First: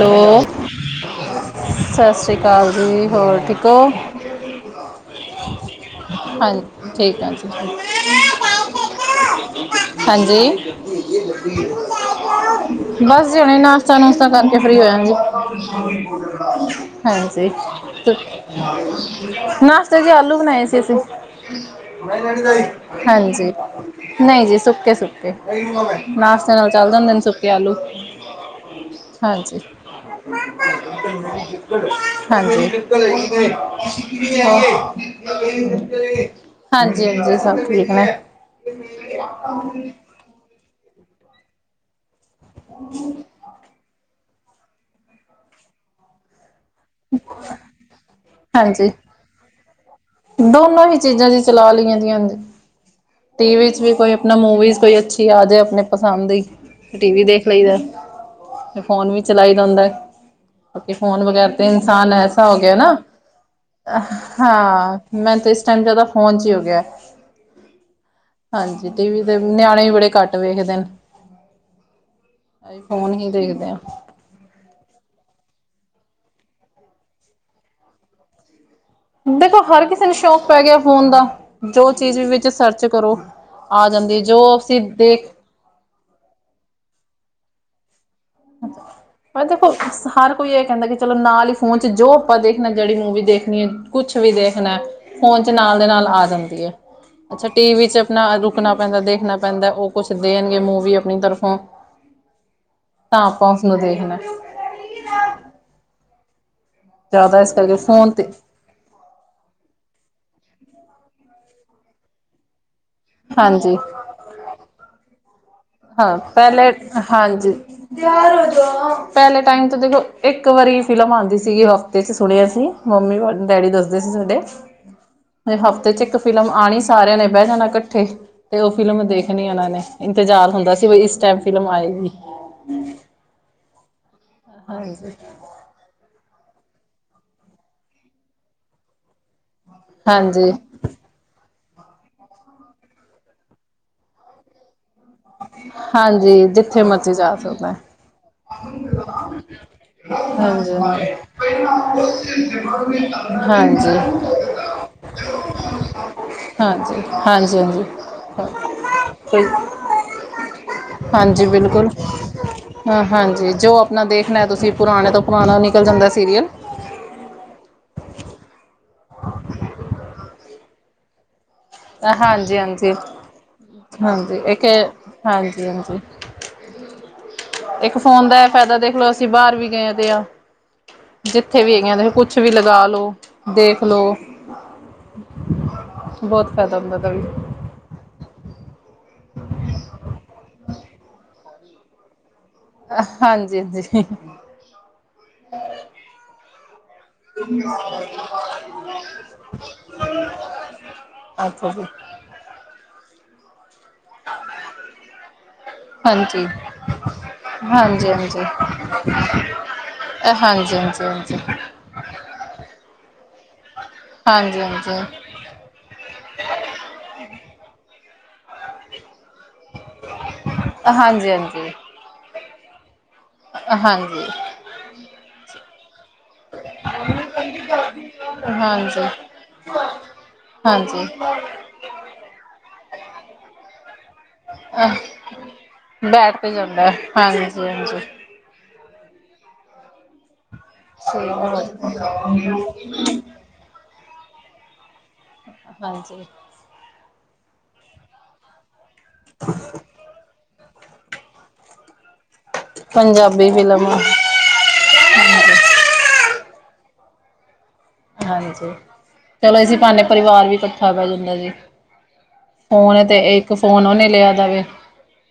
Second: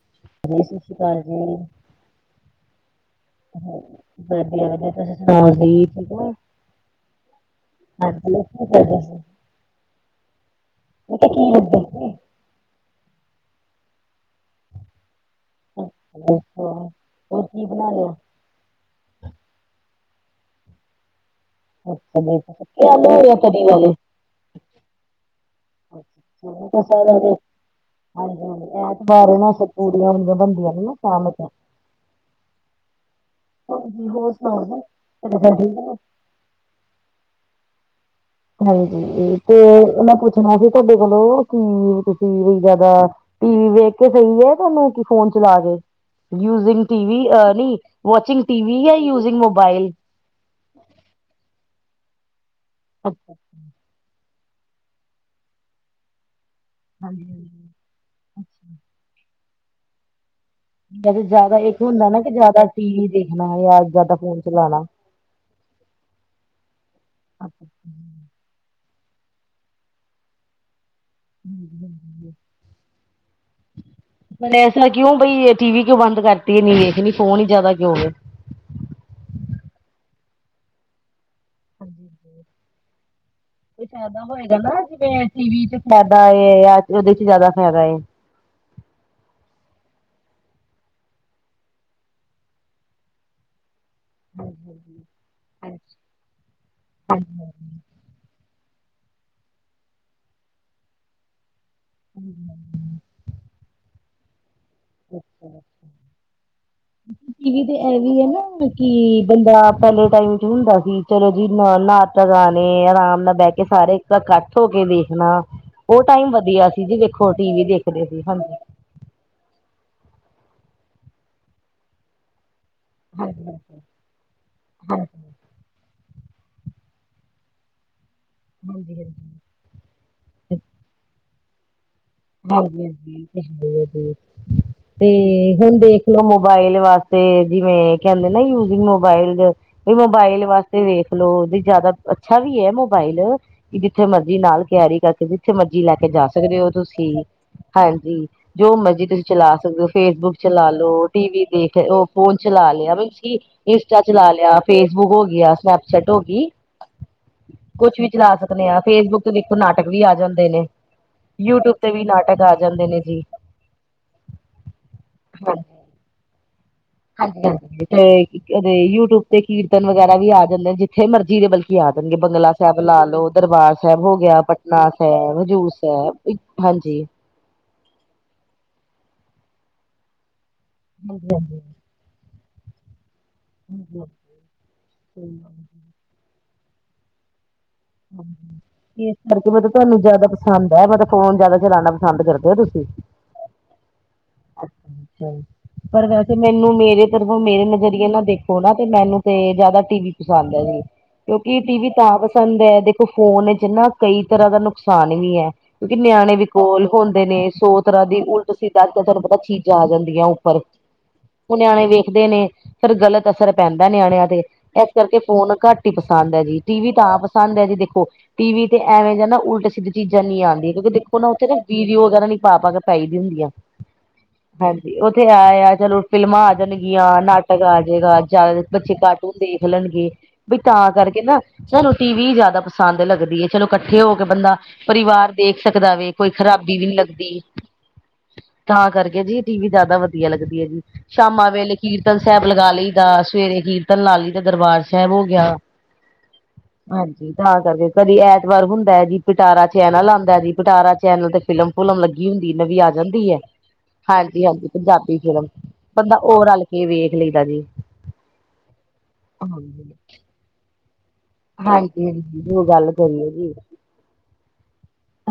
Hello ਹਾਂਜੀ ਸਤਿ ਸ਼੍ਰੀ ਅਕਾਲ ਜੀ ਸਤਿ ਸ਼੍ਰੀ ਅਕਾਲ ਜੀ ਹੋਰ। ਠੀਕ ਹੋ ਵਧੀਆ ਵਧੀਆ ਤੁਸੀਂ ਸੁਣਾਓ ਜੀ ਠੀਕ ਹੋ। ਹਾਂਜੀ ਹਾਂਜੀ ਕੀ ਕਰਦੇ ਸੀ ਠੀਕ। [unintelligible] ਮੈਂ ਕਿਹਾ ਕੀ ਕਰਦੇ ਸੀ ਹਾਂਜੀ ਬਸ ਜੀ ਹੁਣੇ ਨਾਸ਼ਤਾ ਨੁਸ਼ਤਾ ਕਰਕੇ ਫ੍ਰਰੀ ਹੋਏ ਆ ਹਜੇ। ਅੱਛਾ ਹੋਰ ਹਾਂਜੀ ਕੀ ਬਣਾ ਲਿਆ ਤੁ ਨਾਸ਼ਤੇ ਜ ਆਲੂ ਬਣਾਏ ਸੀ ਅਸੀਂ ਅੱਛਾ ਜੀ ਸੁੱਕੇ ਆਲੂ ਜਾਂ ਹਾਂਜੀ ਤਰੀ ਵਾਲੇ ਨਹੀਂ ਜੀ ਸੁੱਕੇ ਸੁੱਕੇ ਮੈਂ ਨਾਸ਼ਤੇ ਨਾਲ ਕਿਹਾ ਚੱਲ ਜਾਂਦੇ ਸਾਰਾ ਨੇ ਦੇ ਸੁੱਕੇ ਆਲੂ ਹਾਂਜੀ ਐਤਵਾਰ ਹੈ ਨਾ ਹਾਂਜੀ ਫਿਰ ਪੂਰੀਆਂ ਹੁੰਦੀਆਂ ਬਣਦੀਆਂ ਨੇ ਨਾ ਸ਼ਾਮ ਨੂੰ ਹਾਂਜੀ ਹਾਂਜੀ ਹੋਰ ਸੁਣਾਓ ਜੀ ਤੁਹਾਡੇ ਘਰ ਠੀਕ ਨੇ ਹਾਂਜੀ ਹਾਂਜੀ ਸਭ ਠੀਕ ਨੇ ਹਾਂਜੀ ਤੇ ਮੈਂ ਪੁੱਛਣਾ ਸੀ ਤੁਹਾਡੇ ਕੋਲੋਂ ਕੀ ਤੁਸੀਂ ਵੀ ਜਿਆਦਾ ਟੀ ਵੀ ਵੇਖ ਦੇ ਪਹੀ ਹੈ ਤੁਹਾਨੂੰ ਕਿ ਫੋਨ ਚਲਾ ਕੇ ਸੀ ਮਿਊਜਿਕ ਟੀ ਵੀ ਆ ਨਹੀਂ ਵੋਚਿੰਗ ਟੀ ਵੀ ਜਾਂ ਯੂਜਿੰਗ ਮੋਬਾਈਲ ਦੋਨੋ ਹੀ ਚੀਜ਼ਾਂ ਜੀ ਚਲਾ ਲੈਈਆ ਦੀਆਂ ਅੱਛਾ ਟੀਵੀ ਵਿਚ ਚ ਵੀ ਕੋਈ ਮੂਵੀਜ਼ ਕੋਈ ਅੱਛੀ ਆ ਜਾਏ ਆਪਣੇ ਪਸੰਦ ਦੀ ਟੀ ਹਾਂਜੀ ਵੀ ਦੇਖ ਹਾਂਜੀ ਲਈ ਦਾ ਤੇ ਅੱਛਾ ਫੋਨ ਵੀ ਚਲਾਈ ਦਾ ਹੁੰਦਾ ਕਿ ਵੈਸੇ ਫੋਨ ਵਗੈਰਾ ਜ਼ਿਆਦਾ ਤੇ ਇੱਕ ਹੁੰਦਾ ਇਨਸਾਨ ਨਾ ਕਿ ਐਸਾ ਹੋ ਜ਼ਿਆਦਾ ਗਿਆ ਨਾ ਟੀਵੀ ਦੇਖਣਾ ਜਾਂ ਜ਼ਿਆਦਾ ਫੋਨ ਚਲਾਣਾ ਹਾਂ ਮੈਂ ਤੇ ਇਸ ਟਾਈਮ ਜਿਆਦਾ ਫੋਨ ਚ ਹੀ ਹੋ ਗਿਆ ਅੱਛਾ ਹਾਂਜੀ ਟੀ ਵੀ ਦੇ ਨਿਆਣੇ ਵੀ ਬੜੇ ਘੱਟ ਵੇਖਦੇ ਨੇ ਹੂੰ ਜੀ ਹਾਂ ਅਸੀਂ ਫੋਨ ਹੀ ਦੇਖਦੇ ਆ ਐਸਾ ਕਿਉਂ ਬਈ ਟੀ ਵੀ ਕਿਉਂ ਬੰਦ ਕਰਤੀ ਨੀ ਵੇਖ ਨੀ ਫੋਨ ਹੀ ਜ਼ਿਆਦਾ ਕਿਉਂ ਹੋ ਗਿਆ ਦੇਖੋ ਹਰ ਕਿਸੇ ਨੂੰ ਸ਼ੌਂਕ ਪੈ ਗਿਆ ਫੋਨ ਦਾ ਹਾਂਜੀ ਜੋ ਚੀਜ਼ ਵੀ ਹਾਂਜੀ ਵਿੱਚ ਸਰਚ ਕਰੋ ਆ ਜਾਂਦੀ ਫਾਇਦਾ ਜੋ ਹੋਏਗਾ ਨਾ ਅਸੀਂ ਜਿਵੇਂ ਦੇਖ ਟੀਵੀ ਚ ਫਾਇਦਾ ਜਾਂ ਉਹਦੇ ਚ ਜ਼ਿਆਦਾ ਫਾਇਦਾ ਪਰ ਦੇਖੋ ਹਰ ਕੋਈ ਇਹ ਕਹਿੰਦਾ ਕਿ ਚਲੋ ਨਾਲ ਹੀ ਫੋਨ ਚ ਜੋ ਆਪਾਂ ਦੇਖਣਾ ਜਿਹੜੀ ਮੂਵੀ ਦੇਖਣੀ ਹੈ ਕੁਛ ਵੀ ਹਾਂਜੀ ਦੇਖਣਾ ਹਾਂਜੀ ਫੋਨ ਚ ਨਾਲ ਦੇ ਨਾਲ ਆ ਜਾਂਦੀ ਹੈ ਅੱਛਾ ਟੀ ਵੀ ਚ ਆਪਣਾ ਰੁਕਣਾ ਪੈਂਦਾ ਦੇਖਣਾ ਪੈਂਦਾ ਉਹ ਕੁਛ ਦੇਣਗੇ ਮੂਵੀ ਆਪਣੀ ਤਰਫੋਂ ਹੂੰ ਤਾਂ ਆਪਾਂ ਉਸਨੂੰ ਦੇਖਣਾ ਜ਼ਿਆਦਾ ਇਸ ਟੀਵੀ ਕਰਕੇ ਤੇ ਫੋਨ ਐਵੀਐ ਨਾ ਕੀ ਬੰਦਾ ਪੈਲੇ ਟਾਈਮ ਚ ਹੁੰਦਾ ਸੀ ਚਲੋ ਜੀ ਨ ਨਾਸਤਾ ਗਾਣੇ ਆਰਾਮ ਨਾਲ ਬਹਿ ਕੇ ਹਾਂਜੀ ਸਾਰੇ ਇੱਕ ਇਕੱਠ ਹੋ ਕੇ ਦੇਖਣਾ ਉਹ ਹਾਂ ਟਾਈਮ ਵਧੀਆ ਪੈਲੇ ਸੀ ਜੀ ਵੇਖੋ ਹਾਂਜੀ ਟੀਵੀ ਦੇਖਦੇ ਸੀ ਹਾਂਜੀ ਪੈਲੇ ਟਾਈਮ ਤੋਂ ਦੇਖੋ ਇੱਕ ਵਾਰੀ ਫਿਲਮ ਆਉਂਦੀ ਸੀਗੀ ਹਫ਼ਤੇ 'ਚ ਸੁਣਿਆ ਅਸੀਂ ਮੰਮੀ ਹਾਂਜੀ ਡੈਡੀ ਦੱਸਦੇ ਸੀ ਸਾਡੇ ਹਾਂਜੀ ਹਾਂਜੀ ਹਫ਼ਤੇ ਚ ਇੱਕ ਫਿਲਮ ਆਉਣੀ ਸਾਰਿਆਂ ਨੇ ਬਹਿ ਜਾਣਾ ਇਕੱਠੇ ਤੇ ਉਹ ਹਾਂਜੀ ਫਿਲਮ ਦੇਖਣੀ ਉਹਨਾਂ ਨੇ ਇੰਤਜ਼ਾਰ ਹੁੰਦਾ ਸੀ ਵੀ ਇਸ ਟਾਈਮ ਫਿਲਮ ਆਏਗੀ ਹਾਂਜੀ ਹਾਂਜੀ ਹਾਂ ਤੇ ਹਾਂਜੀ, ਹੁਣ ਦੇਖ ਚਲ ਮੋਬਾਇਲ ਵਾਸਤੇ, ਜਿਵੇਂ ਕਹਿੰਦੇ ਨਾ ਯੂਜਿੰਗ ਮੋਬਾਇਲ, ਮੋਬਾਇਲ ਹਾਂਜੀ, ਵਾਸਤੇ ਤੇ ਵੇਖਲੋ, ਜਿਆਦਾ ਅੱਛਾ ਵੀ ਹੈ ਮੋਬਾਇਲ, ਵੀ ਜਿੱਥੇ ਮਰਜੀ ਨਾਲ ਕੈਰੀ ਕਰ ਜਿੱਥੇ, ਮਰਜ਼ੀ ਲੈ ਕੇ ਜਾ ਹਾਂਜੀ ਸਕਦੇ ਹੋ, ਜਿੱਥੇ ਤੁਸੀਂ ਮਰਜ਼ੀ ਜਾ ਸਕਦਾ। ਹਾਂਜੀ, ਜੋ ਮਰਜੀ ਤੁਸੀਂ ਚਲਾ ਸਕਦੇ ਹੋ, ਫੇਸਬੁੱਕ ਚਲਾ ਹਾਂਜੀ, ਲੋ, ਹਾਂਜੀ, ਟੀ ਵੀ ਵੀ ਦੇਖ, ਉਹ ਫੋਨ ਚਲਾ ਲਿਆ, ਕਿ ਇੰਸਟਾ ਚਲਾ ਹਾਂਜੀ, ਲਿਆ, ਫੇਸਬੁੱਕ ਹੋ ਗਈ ਆ, ਸਨੈਪਚੈਟ ਹੋ ਗਈ। ਹਾਂਜੀ, ਹਾਂਜੀ। ਕੁਛ ਵੀ ਚਲਾ ਸਕਦੇ ਹਾਂ, ਫੇਸਬੁੱਕ ਤੇ ਕੋਈ ਦੇਖੋ ਨਾਟ ਕ, ਵੀ ਆ ਜਾਂਦੇ ਨੇ, ਹਾਂਜੀ ਯੂ ਟਿਊਬ ਬਿਲਕੁਲ ਹਾਂ ਹਾਂਜੀ, ਜੋ ਆਪਣਾ ਦੇਖਣਾ ਤੁਸੀਂ, ਪੁਰਾਣੇ ਤੋਂ ਪੁਰਾਣਾ ਨਿਕਲ ਜਾਂਦਾ ਸੀਰੀਅਲ ਹਾਂਜੀ, ਹਾਂ ਤੇ ਯੂ ਟਿਊਬ ਤੇ ਕੀਰਤਨ ਵਗੈਰਾ ਵੀ ਆ ਜਾਂਦੇ, ਜਿੱਥੇ ਮਰਜ਼ੀ ਦੇ ਬਲ ਕੀ ਆ ਦੇਣਗੇ, ਬੰਗਲਾ ਹਾਂਜੀ, ਸਾਹਿਬ ਹਾਂਜੀ, ਲਾ ਲਓ, ਦਰਬਾਰ ਸਾਹਿਬ ਹੋ ਗਿਆ, ਹਾਂਜੀ ਇੱਕ ਪਟਨਾ ਸਾਹਿਬ, ਹਾਂਜੀ, ਹਜ਼ੂਰ ਹਾਂਜੀ ਸਾਹਿਬ, ਹਾਂਜੀ। ਇੱਕ ਫੋਨ ਦਾ ਇਹ ਫਾਇਦਾ ਦੇਖਲੋ, ਅਸੀਂ ਬਾਹਰ ਵੀ ਗਏ ਤੇ ਆ, ਹਾਂਜੀ ਹਾਂਜੀ ਜਿੱਥੇ ਵੀ ਇਹ ਕੁ ਕੁਛ ਵੀ ਲਗਾ ਲੋ, ਦੇਖ ਹਾਂਜੀ ਲੋੋ, ਸਹੀ ਗੱਲ ਬਹੁਤ ਕਦਮ ਬਦਲ ਇਸ ਕਰਕੇ, ਮਤਲਬ ਤੁਹਾਨੂੰ ਜਿਆਦਾ ਪਸੰਦ ਹੈ, ਮਤਲਬ ਫੋਨ ਜਿਆਦਾ ਚਲਾਉਣਾ ਪਸੰਦ ਕਰਦੇ ਹੋ, ਤੁਸੀ ਹਾਂਜੀ- ਹਾਂਜੀ ਅੱਛਾ- ਅੱਛਾ ਪਰ ਵੈਸੇ ਮੈਨੂੰ, ਮੇਰੇ ਤਰਫਓ, ਮੇਰੇ ਨਜ਼ਰੀਏ ਨਾ ਦੇਖੋ ਨਾ, ਤੇ ਮੈਨੂੰ ਤੇ ਜ਼ਿਆਦਾ ਟੀ ਵੀ ਪਸੰਦ ਹੈ ਜੀ। ਕਿਉਂਕਿ, ਅੱਛਾ ਟੀ ਜੀ ਵੀ ਤਾਂ ਪਸੰਦ ਹੈ, ਦੇਖੋ ਫੋਨ ਵਿਚ ਨਾ ਕਈ ਤਰ੍ਹਾਂ ਦਾ ਨੁਕਸਾਨ ਵੀ ਹੈ। ਕਿਉਂਕਿ ਨਿਆਣੇ ਵਿ ਹਾਂਜੀ ਕੋਲ ਹੁੰਦੇ ਨੇ, ਸੌ ਤਰ੍ਹਾਂ ਹਾਂਜੀ ਦੀ ਹਾਂਜੀ ਉਲਟ ਸੀਿੱਧ ਚੀਜ਼ਾਂ ਆ ਜਾਂਦੀਆਂ ਹਾਂਜੀ ਉੱਪਰ, ਹਾਂਜੀ ਉਹ ਨਿਆਣੇ ਵੇਖਦੇ ਨੇ, ਫਿਰ ਗ਼ਲਤ ਅਸਰ ਪੈਂਦਾ ਨਿਆਣਿਆਂ ਤੇ, ਹਾਂਜੀ ਹਾਂਜੀ ਇਸ ਕਰਕੇ ਫੋਨ ਘੱਟ ਟੀ ਪਸੰਦ ਹੈ ਜੀ, ਟੀ ਵੀ ਤਾਂ ਪਸੰਦ ਹੈ ਜੀ ਦੇਖੋ, -ਟੀ ਵੀ ਤੇ ਐਵੇਂ ਜ ਨਾ ਉਲ ਸਿੱਦੀ, ਚੀਜ਼ਾਂ ਨੀ ਆਉਂਦੀਆਂ। ਕਿਉਂਕਿ ਦੇਖੋ ਨਾ, ਉੱਥੇ ਨਾ ਹਾਂਜੀ ਹਾਂਜੀ ਵੀਡਿਓ ਵਗੈਰਾ ਨੀ ਪਾ ਕੇ ਪੈਦੀ ਹੁੰਦੀਆਂ। ਹਾਂਜੀ ਹਾਂਜੀ, ਓ ਤੇ ਹੈ ਆ ਚਲੋ ਫਿਲਮਾਂ ਆਣਗੀਆਂ, ਨਾਟਕ ਆ ਜਾਏਗਾ, ਜ਼ਿਆਦਾ ਬੱਚੇ ਹਾਂਜੀ ਕਾਰਟੂਨ ਦੇਖ ਲੈਣਗੇ, ਬ ਤਾਂ ਹਾਂਜੀ ਕਰਕੇ ਨਾ ਸਾਨੂੰ ਟੀ ਵੀ ਜ਼ਿਆਦਾ ਪਸੰਦ ਲੱਗਦੀ ਹੈ, ਚਲੋ ਇਕੱਠੇ ਹੋ ਕੇ ਬੰਦਾ ਹਾਂਜੀ ਪਰਿਵਾਰ ਦੇਖ ਸਕਦਾ ਵੈ, ਕੋਈ ਬੈਠ ਤੇ ਖ਼ਰਾਬੀ ਵੀ ਜਾਂਦਾ ਨਹੀਂੀ ਹੈ। ਲੱਗਦੀ। ਹਾਂਜੀ ਹਾਂਜੀ ਤਾਂ ਕਰਕੇ ਜੀ, ਟੀ ਵੀ ਜਿਆਦਾ ਵਧੀਆ ਲੱਗਦੀ ਹੈ ਜੀ। ਸ਼ਾਮਾਂ ਵੇਲੇ, ਕੀਰਤਨ ਸਾਹਿਬ ਲਗਾ ਲਈ ਦਾ। ਸਵੇਰੇ ਕੀਰਤਨ ਲਾ ਲਈ ਦਾ, ਦਰਬਾਰ ਸਾਹਿਬ ਹੋ ਗਿਆ, ਹਾਂਜੀ ਹਾਂਜੀ ਤਾਂ ਕਰਕੇ ਕਦੇ ਐਤਵਾਰ ਹੁੰਦਾ ਹੈ ਜੀ, ਪਟਾਰਾ ਚੈਨਲ ਆਉਂਦਾ ਜੀ, ਪਟਾਰਾ ਚੈਨਲ ਤੇ ਫਿਲਮ- ਫੁਲਮ ਲੱਗੀ ਹੁੰਦੀ, ਨਵੀਂ ਆ ਜਾਂਦੀ ਹੈ, ਪੰਜਾਬੀ ਫਿਲਮ ਹਾਂਜੀ ਹਾਂਜੀ, ਪੰਜਾਬੀ ਫ਼ਿਲਮ, ਬੰਦਾ ਹੋ ਰਲ ਕੇ ਵੇਖ ਲਈਦਾ ਜੀ। ਹਾਂਜੀ, ਚਲੋ ਐਸੀ ਹਾਂਜੀ ਬਹਾਨੇ ਪਰਿਵਾਰ ਵੀ ਇਕੱਠੇ ਬੈਂ ਜਾਂਦਾ ਜੀ, ਹਾਂਜੀ ਜੋ ਗੱਲ ਫੋਨ ਏ ਤੇ ਕਰੀਏ ਇੱਕ ਜੀ ਫੋਨ ਓਨੇ ਲਿਆ ਦਾ ਵੇ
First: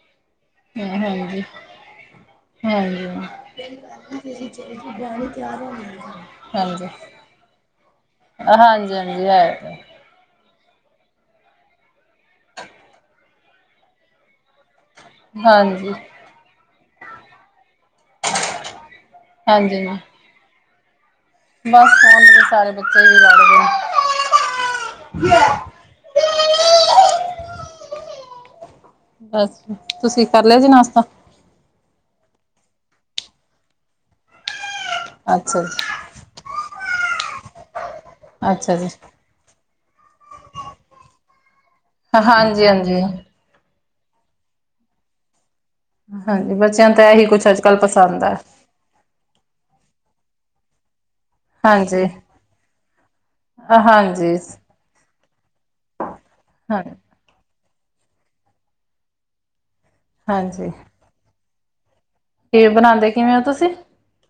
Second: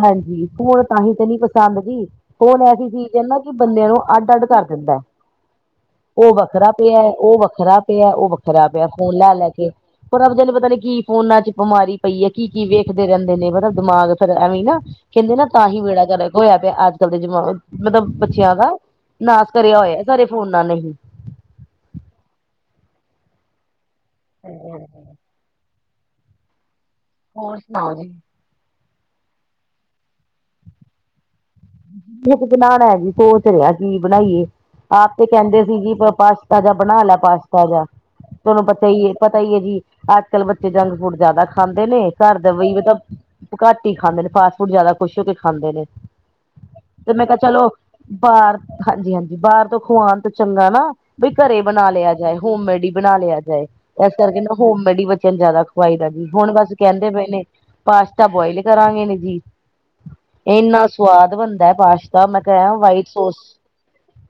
ਹਾਂਜੀ, ਫੋਨ ਤਾਂਹੀ ਤੇ ਨੀ ਪਸੰਦ ਜੀ, ਫੋਨ ਐਸੀ ਹਾਂਜੀ ਚੀਜ਼ ਹੈ ਨਾ, ਕਿ ਬੰਦਿਆਂ ਨੂੰ ਅੱਡ ਅੱਡ ਕਰ ਦਾ, ਉਹ ਵੱਖਰਾ ਹਾਂਜੀ ਪਿਆ, ਉਹ ਵੱਖਰਾ ਪਿਆ, ਉਹ ਵੱਖਰਾ ਖਰਾ ਪਿਆ, ਫੋਨ ਹਾਂਜੀ ਲੈ ਲੈ ਕੇ ਹੈ ਪਰ ਰਬ ਜੂੰ ਪਤਾ ਨੀ ਕੀ ਫੋਨਾ ਚ ਬਿਮਾਰੀ ਪਈ ਹੈ। ਕੀ ਕੀ ਵੇਖਦੇ ਰਹਿੰਦੇ ਨੇ ਦਿਮਾਗ ਫਿਰ ਐਵੇਂ ਨਾ ਕਹਿੰਦੇ ਨਾ, ਤਾਂ ਹੀ ਹਾਂਜੀ ਬੇੜਾ ਗਰਕ ਹੋਇਆ ਪਿਆ, ਅੱਜ ਕੱਲ ਦੇ ਜਮਾਨ ਮਤਲਬ ਬੱਚਿਆਂ ਦਾ ਨਾਸ ਕਰਿਆ ਹਾਂਜੀ ਹੋਇਆ, ਸਾਰੇ ਫੋਨ ਨੇ ਬਸ, ਸਣ ਦੇ ਸਾਰੇ ਬੱਚੇ ਵੀ ਲੜਦੇ ਨੇ। ਹਮ ਹੋਰ ਸੁਣਾਓ ਜੀ। ਬਸ, ਤੁਸੀਂ ਕਰ ਲਿਆ ਜੀ ਨਾਸ਼ਤਾ? ਬਤ ਬਣਾਣਾ ਜੀ ਸੋਚ ਰਿਹਾ ਕਿ ਬਣਾਈਏ? ਆਪ ਤੇ ਕਹਿੰਦੇ ਸੀ ਜੀ ਪਾ ਪਾਸ ਤਾਜ਼ਾ ਬਣਾ ਲੈ ਪਾਸਤਾ ਜਿਆ। ਤੁਹਨੂੰ ਅੱਛਾ ਪਤਾ ਜੀ ਈ ਏ ਪਤਾ ਈ ਐ ਜੀ। ਅੱਜ-ਕੱਲ੍ਹ ਬੱਚੇ ਜੰਕ-ਫੂਡ ਜ਼ਿਆਦਾ ਖਾਂਦੇ ਨੇ। ਘਰ ਦੇ ਹਾਂਜੀ ਵੀ ਤਾਂ ਹਾਂਜੀ ਉਹ ਘੱਟ ਈ ਖਾਂਦੇ ਨੇ। ਫਾਸਟ-ਫੂਡ ਜ਼ਿਆਦਾ ਖੁਸ਼ ਹੋਕੇ ਖਾਂਦੇ ਨੇ। ਹਾਂਜੀ। ਬੱਚਿਆਂ ਤਾਂ ਇਹੀ ਕੁੱਛ ਅੱਜ-ਕੱਲ੍ਹ ਪਸੰਦ ਐ। ਹਾਂਜੀ-ਹਾਂਜੀ, ਬਾਹਰ ਤੋਂ ਖਵਾਂਨ ਤੋਂ ਚੰਗਾ ਨਾ ਬ‌ਈ ਘਰੇ ਬਣਾ ਹਾਂਜੀ ਲਿਆ ਜਾਏ। ਹੋਮ-ਮੇਡ ਈ ਬਣਾ ਲਿਆ ਜਾਏ। ਇਸ ਹਾਂਜੀ ਕਰਕੇ ਨਾ, ਹੋਮ-ਮੇਡ ਈ ਬੱਚਿਆਂ ਨੂੰ ਜ਼ਿਆਦਾ ਖਵਾਈ ਦਾ ਜੀ। ਹੁਣ ਬਸ ਹਾਂ ਕਹਿੰਦੇ ਪਏ ਨੇ ਪਾਸ਼ਤਾ ਬੋਆਇਲ ਕਰਾਂਗੇ ਨੇ ਜੀ। ਹਾਂਜੀ ਇੰਨਾ ਸਵਾਦ ਬਣਦਾ ਪਾਸ਼ ਤਾਂ ਮੈਂ ਤੇ ਕੀ ਐ ਵਾਈਟ ਬਣਾਉਂਦੇ ਕਿਵੇਂ ਸੋਸ ਹੋ ਤੁਸੀਂ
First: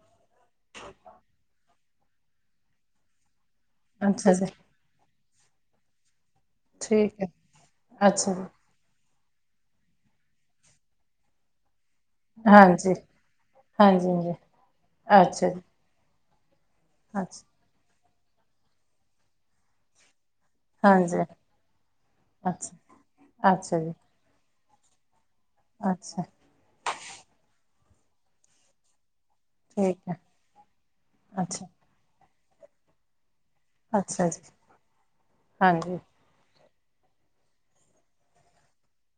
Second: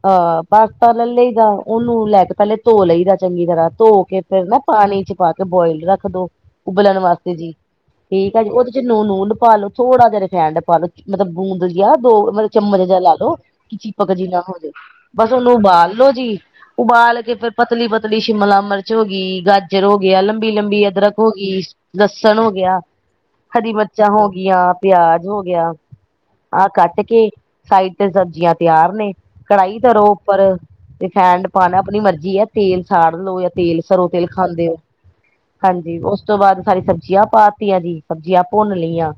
ਹਾ। ਪਾਸਤਾ ਲੈਲ‌ਈ ਦਾ। ਉਹਨੂੰ ਲੈ ਕੇ ਪਹਿਲੇ ਧੋ ਲਈ ਦਾ ਚੰਗੀ ਤਰ੍ਹਾਂ। ਧੋ ਕੇ ਅੱਛਾ ਫੇਰ ਜੀ ਨਾ ਪਾਣੀ 'ਚ ਪਾ ਕੇ ਬੋਇਲ ਰੱਖ ਦੋ। ਉਬਲਣ ਠੀਕ ਹੈ ਵਾਸਤੇ ਜੀ। ਠੀਕ ਐ ਜੀ। ਉਹਦੇ 'ਚ ਨੂੰਨ-ਨੂੰਨ ਪਾ ਲੋ। ਥੋੜਾ ਜਿਹਾ ਰਫਾਈਨਡ ਪਾ ਲੋ। ਮਤਲਬ ਬੂੰ- ਦੋ, ਮਤਲਬ ਚਮਚ ਹਾਂਜੀ ਜਿਹਾ ਲਾਲੋ, ਕਿ ਹਾਂਜੀ ਚੀਪਕ ਜੀ ਹਾਂਜੀ ਨਾ ਹੋਜੇ। ਬਸ ਅੱਛਾ ਉਹਨੂੰ ਜੀ ਉਬਾਲ ਲੋੋ ਜੀ। ਉਬਾਲ ਕੇ ਅੱਛਾ ਫੇਰ ਪਤਲੀ-ਪਤਲੀ ਸ਼ਿਮਲਾ ਮਿਰਚ ਹੋਗੀ, ਗਾਜਰ ਹੋ ਗਿਆ, ਲੰਬੀ-ਲੰਬੀ ਅਦਰਕ ਹਾਂਜੀ ਹੋਗੀ, ਲਸਨ ਹੋ ਅੱਛਾ ਗਿਆ ਹਰੀ ਅੱਛਾ ਜੀ, ਮਰਚਾਂ ਹੋ ਗੀਆਂ, ਪਿਆਜ ਹੋ ਗਿਆ। ਅੱਛਾ। ਆਹ ਕੱਟ ਕੇ ਸਾਈਡ ਤੇ ਸਬਜ਼ੀਆਂ ਤਿਆਰ ਨੇ। ਕੜਾਹੀ ਠੀਕ ਧਰੋ ਹੈ, ਉੱਪਰ। ਰਿਫੈਂਡ ਅੱਛਾ, ਪਾਣਾ ਆਪਣੀ ਮਰਜ਼ੀ ਐ, ਤੇਲ ਸਾੜ ਲਓ ਜਾਂ ਤੇਲ ਸਰੋਂ ਤੇਲ ਅੱਛਾ ਜੀ। ਖਾਂਦੇ ਓ ਹਾਂਜੀ ਉਸ ਉਸ ਤੋਂ ਬਾਅਦ ਸਾਰੀ ਸਬਜ਼ੀਆਂ ਪਾਤੀਆਂ ਜੀ। ਸਬਜ਼ੀਆਂ ਭੁੰਨ ਲੀਆਂ।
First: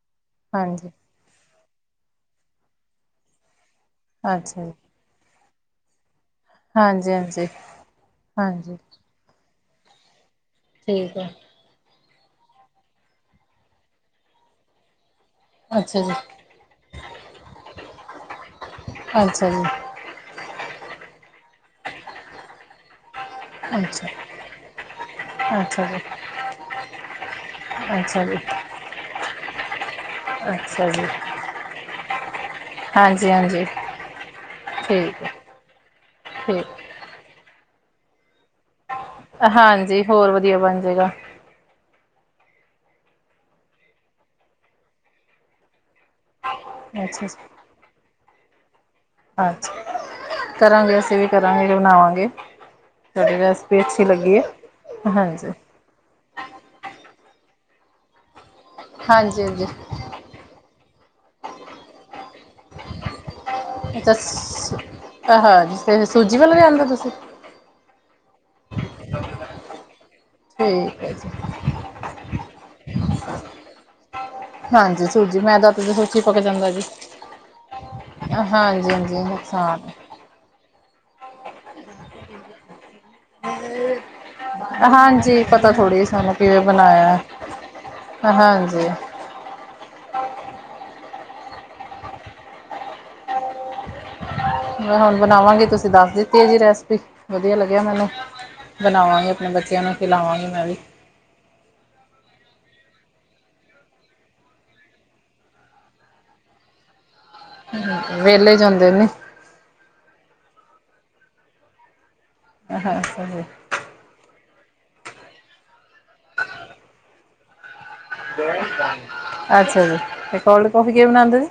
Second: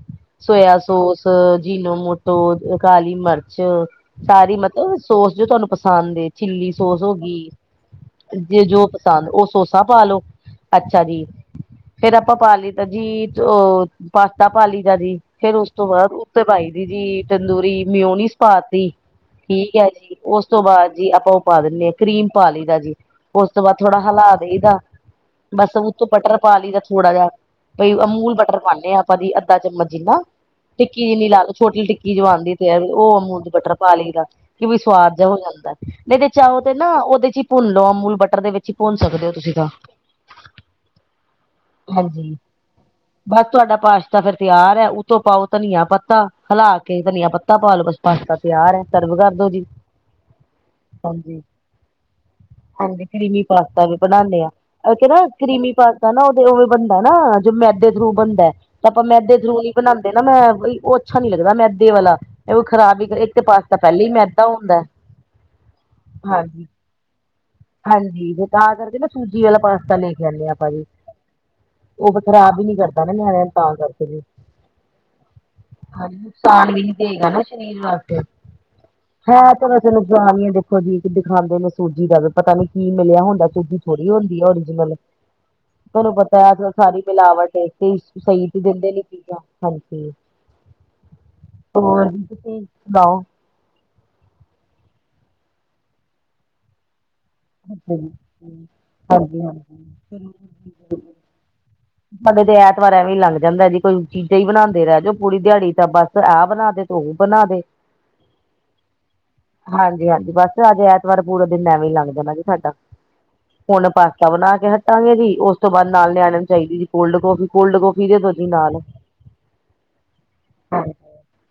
ਸੋਆ ਹਾਂਜੀ, ਸੋਸ ਜੀਨੋ-ਮੋਟੋ, ਕਾਲੀ ਮਰਚ, ਸਾਰੀ ਅੱਛਾ ਜੀ, ਮਤਲਬ ਸੋਸ, ਜੋ ਤੁਹਾਨੂੰ ਪਸੰਦ ਏ ਚਿਲੀ ਸੋਸ ਹਾਂਜੀ, ਹੋਗੀ। ਹਾਂਜੀ, ਜੇ ਹਾਂਜੀ। ਜੋ ਪਸੰਦ। ਉਹ ਸੋਸਾ ਪਾਾਲੋ, ਅੱਛਾ ਠੀਕ ਜੀ। ਹੈ, ਫੇਰ ਆਪਾਂ ਪਾ ਲੀ ਦਾ ਜੀ, ਉਹ ਪਾਸਤਾ ਪਾ ਲੀ ਦਾ ਜੀ। ਫੇਰ ਉਸ ਤੋਂ ਅੱਛਾ ਬਾਅਦ ਜੀ, ਉਤੇ ਪਾਈ ਦੀ ਜੀ, ਤੰਦੂਰੀ ਮਿਉਨੀਸ ਪਾਤੀ, ਅੱਛਾ ਜੀ, ਠੀਕ ਐ ਜੀ। ਉਸ ਤੋਂ ਬਾਅਦ ਜੀ ਆਪਾਂ ਉਹ ਪਾ ਦਿੰਨੇ ਆ, ਕਰੀਮ ਪਾ ਲੀ ਦਾ ਜੀ। ਉਸ ਤੋਂ ਬਾਅਦ ਥੋੜਾ ਅੱਛਾ, ਹਲਾ ਦਈਦਾ। ਬਸ, ਅੱਛਾ ਜੀ, ਉੱਤੋ ਬਟਰ ਪਾ ਲੀ ਦਾ ਥੋੜਾ ਜਿਹਾ। ਬਈ ਅੱਛਾ ਅਮੂਲ ਜੀ। ਬਟਰ ਪਾਨੇ ਆ ਤਾ ਬੀ ਅੱਦਾ ਚਮਚ ਜਿੰਨਾ ਅੱਛਾ ਜ। ਟਿੱਕੀ ਜਿਨੀ ਲਾ ਲੋ। ਛੋਟੀ ਟਿੱਕੀ ਜੋ ਆਂਦੀ ਫੇਰ ਉਹ ਹਾਂਜੀ, ਅਮੂਲ 'ਚ ਹਾਂਜੀ, ਬਟਰ ਪਾ ਲੀ ਦਾ। ਕਿ ਵੀ ਸੁਵਾਦ ਠੀਕ ਜਿਹਾ ਹੈ, ਹੋ ਜਾਂਦਾ। ਨਹੀਂ ਤੇ ਚਾਹੋ ਤੇ ਠੀਕ। ਨਾ, ਉਹਦੇ 'ਚ ਈ ਭੁੰਨ ਲਓ। ਅਮੂਲ ਬਟਰ ਦੇ ਵਿੱਚ 'ਚ ਭੁੰਨ ਸਕਦੇ ਓ ਤੁਸੀਂ ਤਾਂ। ਹਾਂਜੀ, ਹੋਰ ਵਧੀਆ ਬਣ ਜਾਏਗਾ, ਹਾਂਜੀ, ਬਸ ਤੁਹਾਡਾ ਪਾਸ਼ਤਾ ਫੇਰ ਤਿਆਰ ਐ। ਉੱਤੋਂ ਪਾਓ ਧਨੀਆ ਪੱਤਾ ਹਲਾ ਕੇ ਅੱਛਾ ਧਨੀਆ ਜੀ। ਪੱਤਾ ਪਾ ਲਵੋ। ਬਸ ਪਾਸਤਾ ਤਿਆਰ ਐ, ਸਰਵ ਕਰਦੋ ਜੀ। ਅੱਛਾ, ਕਰਾਂਗੇ, ਅਸੀਂ ਵੀ ਹਾਂਜੀ ਕਰਾਂਗੇ, ਜੇ ਬਣਾਵਾਂਗੇ। ਹਾਂਜੀ, ਤੁਹਾਡੀ ਕਰੀਮੀ ਰੈਸਪੀ ਪਾਸਤਾ ਵੀ ਅੱਛੀ ਲੱਗੀ ਬਣਾਂਣੇ ਹੈ। ਆ। ਉਹ 'ਚ ਨਾ ਹਾਂਜੀ, ਕਰੀਮੀ ਪਾ ਸਤਾ ਨਾ, ਉਹਦੇ ਉਵੇਂ ਬਣਦਾ ਨਾ, ਜੋ ਮੈਦੇ ਥਰੂ ਬਣਦੈ। ਤਾਂ ਆਪਾਂ ਮੈਦੇ ਹਾਂਜੀ, ਥੂ ਹਾਂਜੀ, ਨੀ ਬਣਾਂਦੇ ਨਾ ਮੈਂ ਬ‌ਈ, ਉਹ ਅੱਛਾ ਨੀ ਲੱਗਦਾ, ਮੈਂਦੈ ਵਾਲਾ। ਐਹ ਓ ਖ਼ਰਾਬ ਈ ਤੇ ਪਾਸਤਾ ਪਹਿਲੇ ਈ ਅੱਛਾ ਮੈਂਦਾਂ ਹੁੰਦਾ। ਆਹ ਜਿਸ ਸੂਜੀ ਵਾਲਾ ਹਾਂਜੀ। ਲਿਆਂਦਾ ਤੁਸੀਂ ਹਾਂਜੀ ਤੇ ਤਾਂ ਕਰਕੇ ਨਾ ਸੂਜੀ ਆਲਾ ਪਾਸਤਾ ਲੇ ਕੇ ਆਨੇ ਆਪਾਂ ਵੀ। ਠੀਕ ਹੈ ਜੀ ਉਹ ਫਿਰ ਖ਼ਰਾਬ ਈ ਨੀ ਕਰਦਾ ਨਾ ਨਿਆਣਿਆਂ ਨੂੰ, ਤਾਂ ਕਰਕੇ ਵੀ। ਹਾਂਜੀ, ਸੂਜੀ ਮੈਂ ਤਾਂ ਹਾਂਜੀ, ਸੂਜੀ ਪੱਕ ਜਾਂਦਾ ਨੁਕਸਾਨ ਜੀ ਵੀ ਨੀ ਸੀਗਾ ਨਾ ਸਰੀਰ ਵਾਸਤੇ ਹਾਂਜੀ ਹਾਂਜੀ ਹਾਂ ਨੁਕਸਾਨ [unintelligible] ਨੁਕਸਾਨ ਈ ਐ ਦੇਖੋ ਜੀ ਕਿ ਦਿਖਾਦੇ ਨੇ ਸੂਜੀ ਦਾ ਵੀ ਪਤਾ ਨੀ ਕੀ ਮਿਲਿਆ ਹੁੰਦਾ ਸੂਜੀ ਥੋੜ੍ਹੀ ਹੁੰਦੀ ਐ ਓਰੀਜਨਲ ਹਾਂਜੀ ਪਤਾ ਥੋੜ੍ਹੀ ਥੋਨੂੰ ਸਾਨੂੰ ਪਤਾ ਕਿਵੇਂ ਅੱਜ ਸਾਰੀ ਬਣਾਇਆ ਮਿਲਾਵਟ ਤੇ ਸਈ ਵੀ ਹਾਂਜੀ ਦਿੰਦੇ ਨੇ ਚੀਜ਼ਾਂ। ਹਾਂਜੀ, ਹੋਰ ਤੁਸੀਂ ਸੁਣਾਓ? ਮੈਂ ਹੁਨ ਬਣਾਵਾਂਗੀ ਤੁਸੀਂ ਦੱਸ ਦਿੱਤੀ ਆ ਜੀ ਰੈਸਿਪੀ। ਵਧੀਆ ਲੱਗਿਆ ਮੈਨੂੰ ਹਾਂਜੀ ਬਣਾਵਾਂਗੀ ਆਪਣੇ ਬੱਚਿਆਂ ਹਾਂਜੀ ਨੂੰ ਖਿਲਾਵਾਂਗੀ ਮੈਂ ਵੀ ਸਾਡੇ ਤੇ ਐਤਵਾਰ ਐਵੇਂ ਲੰਘ ਜਾਂਦਾ ਜੀ ਕੋਈ ਚੀਜ਼ਾਂ ਈ ਬਣਾਂਦੇ ਰੈ ਜੋ ਪੂਰੀ ਦਿਹਾੜੀ ਤਾਂ ਬਸ ਆਹ ਬਣਾ ਦੇ ਓ ਬਣਾ ਦੇ। ਵਿਹਲੇ ਜੇ ਹੁੰਦੇ ਨੇ। ਹਾਂਜੀ ਹਾਂਜੀ, ਬਸ ਅੱਜ ਐਤਵਾਰ ਪੂਰਾ ਦਿਨ ਐਵੇਂ ਈ ਲੰਗ ਜਾਣਾ ਜੀ। ਹਾਂ ਅੱਛਾ ਜੀ। ਹੁਨ ਪਾਸਤਾ ਬਣਾ ਕੇ ਹਟਾਂਗੇ ਜੀ ਉਸ ਤੋਂ ਬਾਅਦ ਨਾਲ ਨਿਆਣਿਆ ਨੂੰ ਚਾਹੀਦੀ ਜੀ ਕੋਲਡ ਕਾਫੀ ਕੋਲਡ ਕਾਫੀ ਅੱਛਾ ਜੀ ਤੇ ਕੋਲਡ ਕੌਫੀ ਕਿਵੇ ਬਣਾਂਦੇ ਓ ਜੀ।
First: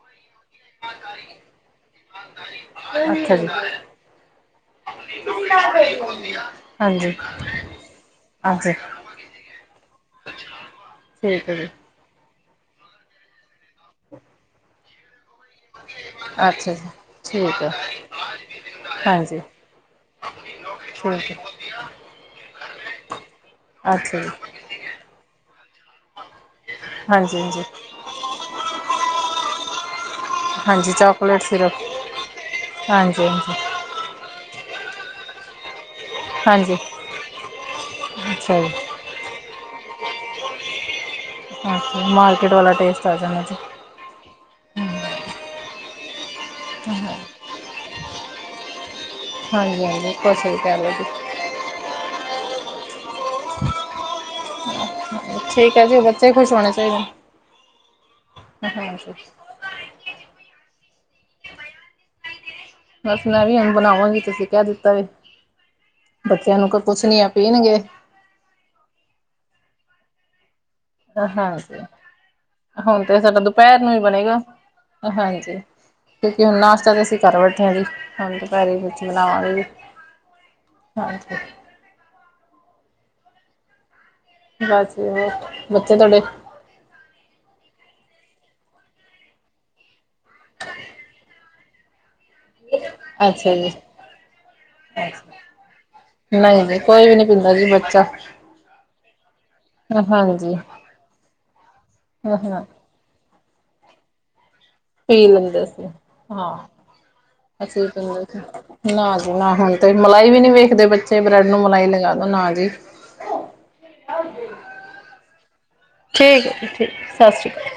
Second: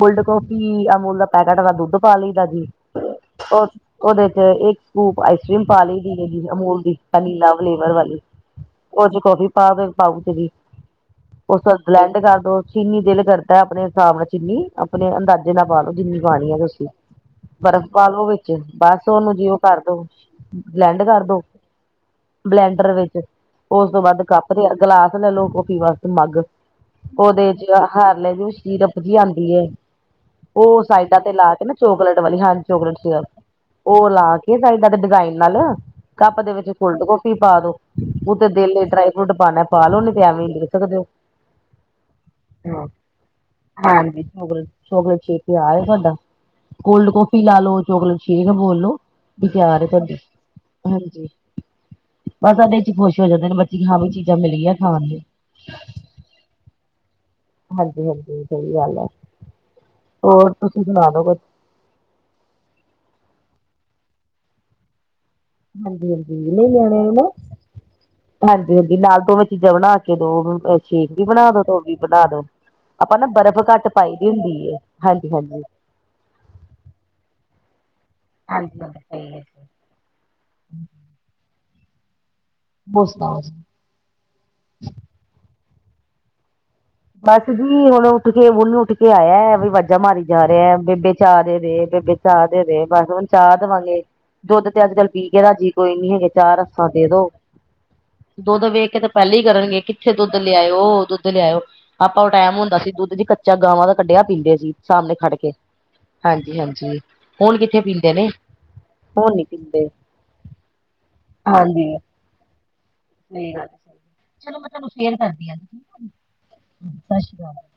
ਕੋਲਡ ਕੌਫੀ ਅਮੂਲ ਦਾ ਪੈਕੇਟ ਦਾ ਦੁੱਧ ਪਾ ਲਈਦਾ ਜੀ। ਅੱਛਾ ਜੀ। ਓਦੇ ਓਦੇ ਚ ਇੱਕ ਸਕੂਪ ਆਈਸ ਕਰ੍ਰੀਮ ਪਾ ਲਈ [unintelligible] ਅਮੂਲ ਦੀ ਹਾਂਜੀ ਪਨੀਲਾ ਫਲੇਵਰ ਵਾਲੀ। ਹਾਂਜੀ ਓ ਚ ਕੋਫੀ ਪਾਂਦੋ ਪਾਊਚ ਜੀ। ਠੀਕ ਐ ਜੀ। ਬਲੈਂਡ ਕਰ ਦੋ ਚੀਨੀ ਦਿਲ ਕਰਦਾ ਆਪਣੇ ਸਾਬ ਨਾਲ ਚੀਨੀ। ਆਪਣੇ ਅੰਦਾਜ਼ੇ ਨਾਲ ਪਾਲੋ ਜਿੰਨੀ ਪਾਨੀ ਐ ਅੱਛਾ ਤੁਸੀਂ। ਜੀ ਠੀਕ ਹੈ ਬਰਫ਼ ਪਾਲੋ ਵਿੱਚ ਬਸ ਓਨੂੰ ਹਾਂਜੀ ਜੀਓ ਕਰ ਦੋ ਬਲੈਂਡ ਠੀਕ ਕਰ ਹੈ ਦੋ। ਬਲੈਂਡਰ ਵਿੱਚ ਉਸ ਤੋਂ ਅੱਛਾ ਬਾਅਦ ਜੀ ਕੱਪ ਤੇ ਗਿਲਾਸ ਲੈ ਲੋ ਕੋਫੀ ਵਾਸਤੇ ਮੱਗ। ਹਾਂਜੀ ਓਦੇ ਹਾਂਜੀ ਚ ਹਾਰਲੈ ਦੀ ਸ਼ੀਰਪ ਜੀ ਆਂਦੀ ਐ। ਓ ਹਾਂਜੀ ਸਾਈਡਾਂ ਤੇ ਚੋਕਲੇਟ ਲਾ ਕੇ ਸਿਰਪ ਨਾ ਚੋਕਲੇਟ ਵਾਲੀ ਹਾਂਜੀ ਚੋਕਲੇਟ ਸੀਗਾ। ਹਾਂਜੀ ਹਾਂਜੀ ਓ ਲਾ ਕੇ ਸਾਈਡਾਂ ਤੇ ਡਿਜ਼ਾਇਨ ਲਾਲੋ। ਕੱਪ ਦੇ ਵਿੱਚ ਹਾਂਜੀ ਕੋਲਡ ਕੋਫੀ ਪਾਦੋ ਓ ਤੇ ਅੱਛਾ ਜੀ ਦਿਲ ਡਰਾਈ ਫਰੂਟ ਪਾਣਾ। ਪਾਲੋ ਨਈ ਤੇ ਐਵੇਂ [unintelligible] ਸਕਦੇ ਓ। ਅੱਛਾ, ਮਾਰਕੀਟ ਵਾਲਾ ਟੇਸਟ ਆ ਜਾਂਦਾ ਜੀ। ਹਾਂਜੀ, [unintelligible] ਛੇਤੀ ਆ ਈ ਜਾਂਦਾ। ਕੋਲਡ ਕੋਫੀ ਲਾ ਲੋ ਚੋਕਲੇਟ ਸੇਕ ਬੋਲ ਲੋ ਵੀ ਤਿਆਰ ਹਾਂਜੀ ਐ [unintelligible] ਹਾਂਜੀ ਕੁਛ ਵੀ ਕਹਿ ਲਓ ਹਾਂਜੀ। ਜੀ ਬਸ ਏਦੇ ਚ ਖੁਸ਼ ਹੋ ਜਾਂਦੇ ਨੇ ਬੱਚੇ ਕੀ ਹਾਂ ਵੀ ਚੀਜ਼ਾਂ ਮਿਲੀਆਂ ਖਾਣ ਨੂੰ। ਠੀਕ ਐ ਜੀ ਬੱਚੇ ਖੁਸ਼ ਹੋਣਾ ਚਾਈਦੇ। ਹਾਂਜੀ ਹਾਂਜੀ, ਸਈ ਗੱਲ ਐ ਹੋਰ ਤੁਸੀਂ ਸੁਣਾ ਦੋ ਕੁਝ? ਬੱਸ ਮੈਂ ਵੀ ਹੁਨ ਬਣਾਵਾਂਗੀ ਤੁਸੀਂ ਕਹਿ ਦਿੱਤਾ ਵੀ। ਹਾਂਜੀ ਹਾਂਜੀ, ਬੱਚਿਆਂ ਨਈ ਨਿਆਣਿਆਂ ਕੁਛ ਨੂੰ ਨੀ ਨਾ। ਆ ਪੀਣਗੇ ਹਾਂਜੀ ਹਾਂਜੀ, ਨਾਲ ਦੋਵੇਂ ਚੀਜ਼ਾਂ ਬਣਾ ਕੇ ਦੋ ਸ਼ੇਕ ਵੀ ਬਣਾ ਦੋ ਤੋਂ ਹਾਂਜੀ ਓ ਵੀ ਬਣਾ ਦੋ। ਹੁਣ ਆਪਾਂ ਤੇ ਨਾ ਸਾਡਾ ਬਰਫ਼ ਦੁਪਹਿਰ ਘੱਟ ਨੂੰ ਹੀ ਪਾਈ ਦੀ ਬਣੇਗਾ ਹੁੰਦੀ ਐ ਹਾਂਜੀ ਹਾਂਜੀ। ਕਿਉਂਕਿ ਹੁਨ ਨਾਸਤਾ ਤੇ ਅਸੀਂ ਘਰ ਬੈਠੇ ਆ ਜੀ। ਹਾਂਜੀ ਦੁਪਹਿਰੇ ਵਿੱਚ ਬਣਾਵਾਂਗੇ ਜੀ ਹਾਂਜੀ। ਹੋਰ ਸਣਾਓ ਜੀ? ਬਸ ਜੀ ਹੋਰ ਬੱਚੇ ਤੁਹਾਡੇ? ਬਸ ਜੀ ਹੁਨ ਉੱਠ ਕੇ ਹੁਨੀ ਉੱਠ ਕੇ ਆਇਆ ਏ ਵੀ ਵਾਜਾਂ ਮਾਰੀ ਜਾ ਰਿਆ ਬੇਬੇ ਚਾਹ ਦੇ ਦੇ ਬੇਬੇ ਚਾਹ ਦੇ ਦੇ ਬਸ ਹੁਨ ਅੱਛਾ ਚਾਹ ਜੀ ਦਵਾਂਗੇ। ਦੁੱਧ ਤੇ ਅੱਜ ਕੱਲ ਅੱਛਾ ਪੀ ਕੇ ਰਾਜੀ ਕੋਈ ਨੀ ਹੈਗੇ ਚਾਹ ਰੱਸਾਂ ਦੇ ਦੋ। ਅਰੀ ਬੱਚਾ ਦੁੱਧ ਵੇਖ ਕੇ ਤਾਂ ਪਹਿਲਾਂ ਈ ਕਰਨਗੇ ਕਿੱਥੇ ਦੁੱਧ ਹਾਂਜੀ ਲਿਆਏ ਓ ਦੁੱਧ ਲਿਆਓ। ਆਪਾਂ ਓ ਟਾਈਮ ਹਾਂ ਹੁੰਦਾ ਸੀ ਦੁੱਧ ਜੀ ਕੱਚਾ ਗਾਵਾਂ ਦਾ ਕੱਢਿਆ ਪੀਂਦੇ ਸੀ। ਸਾਹਮਣੇ ਪੀ ਖੜ ਕੇ, ਲੈਂਦੇ ਸੀ ਹਾਂ ਹਾਂਜੀ-ਹਾਂਜੀ ਹੁਣ ਕਿੱਥੇ ਅਸੀਂ ਪੀਂਦੇ ਨੇ। ਸੀ ਨਾ ਜੀ ਨੀ ਨਾ ਹੁਣ ਪੀਂਦੇ 'ਤੇ ਮਲਾਈ ਵੀ ਨੀ ਵੇਖਦੇ ਬੱਚੇ ਬ੍ਰੈਡ ਨੂੰ ਮਲਾਈ ਲਗਾ ਦੋ ਨਾ ਜੀ। ਚਲੋ ਮੈਂ ਤੁਹਾਨੂੰ ਫੇਰ ਕਰਦੀ ਆ ਜੀ। ਠੀਕ ਏ ਜੀ ਠੀਕ ਸ ਸ਼੍ਰੀ ਕਾਲ।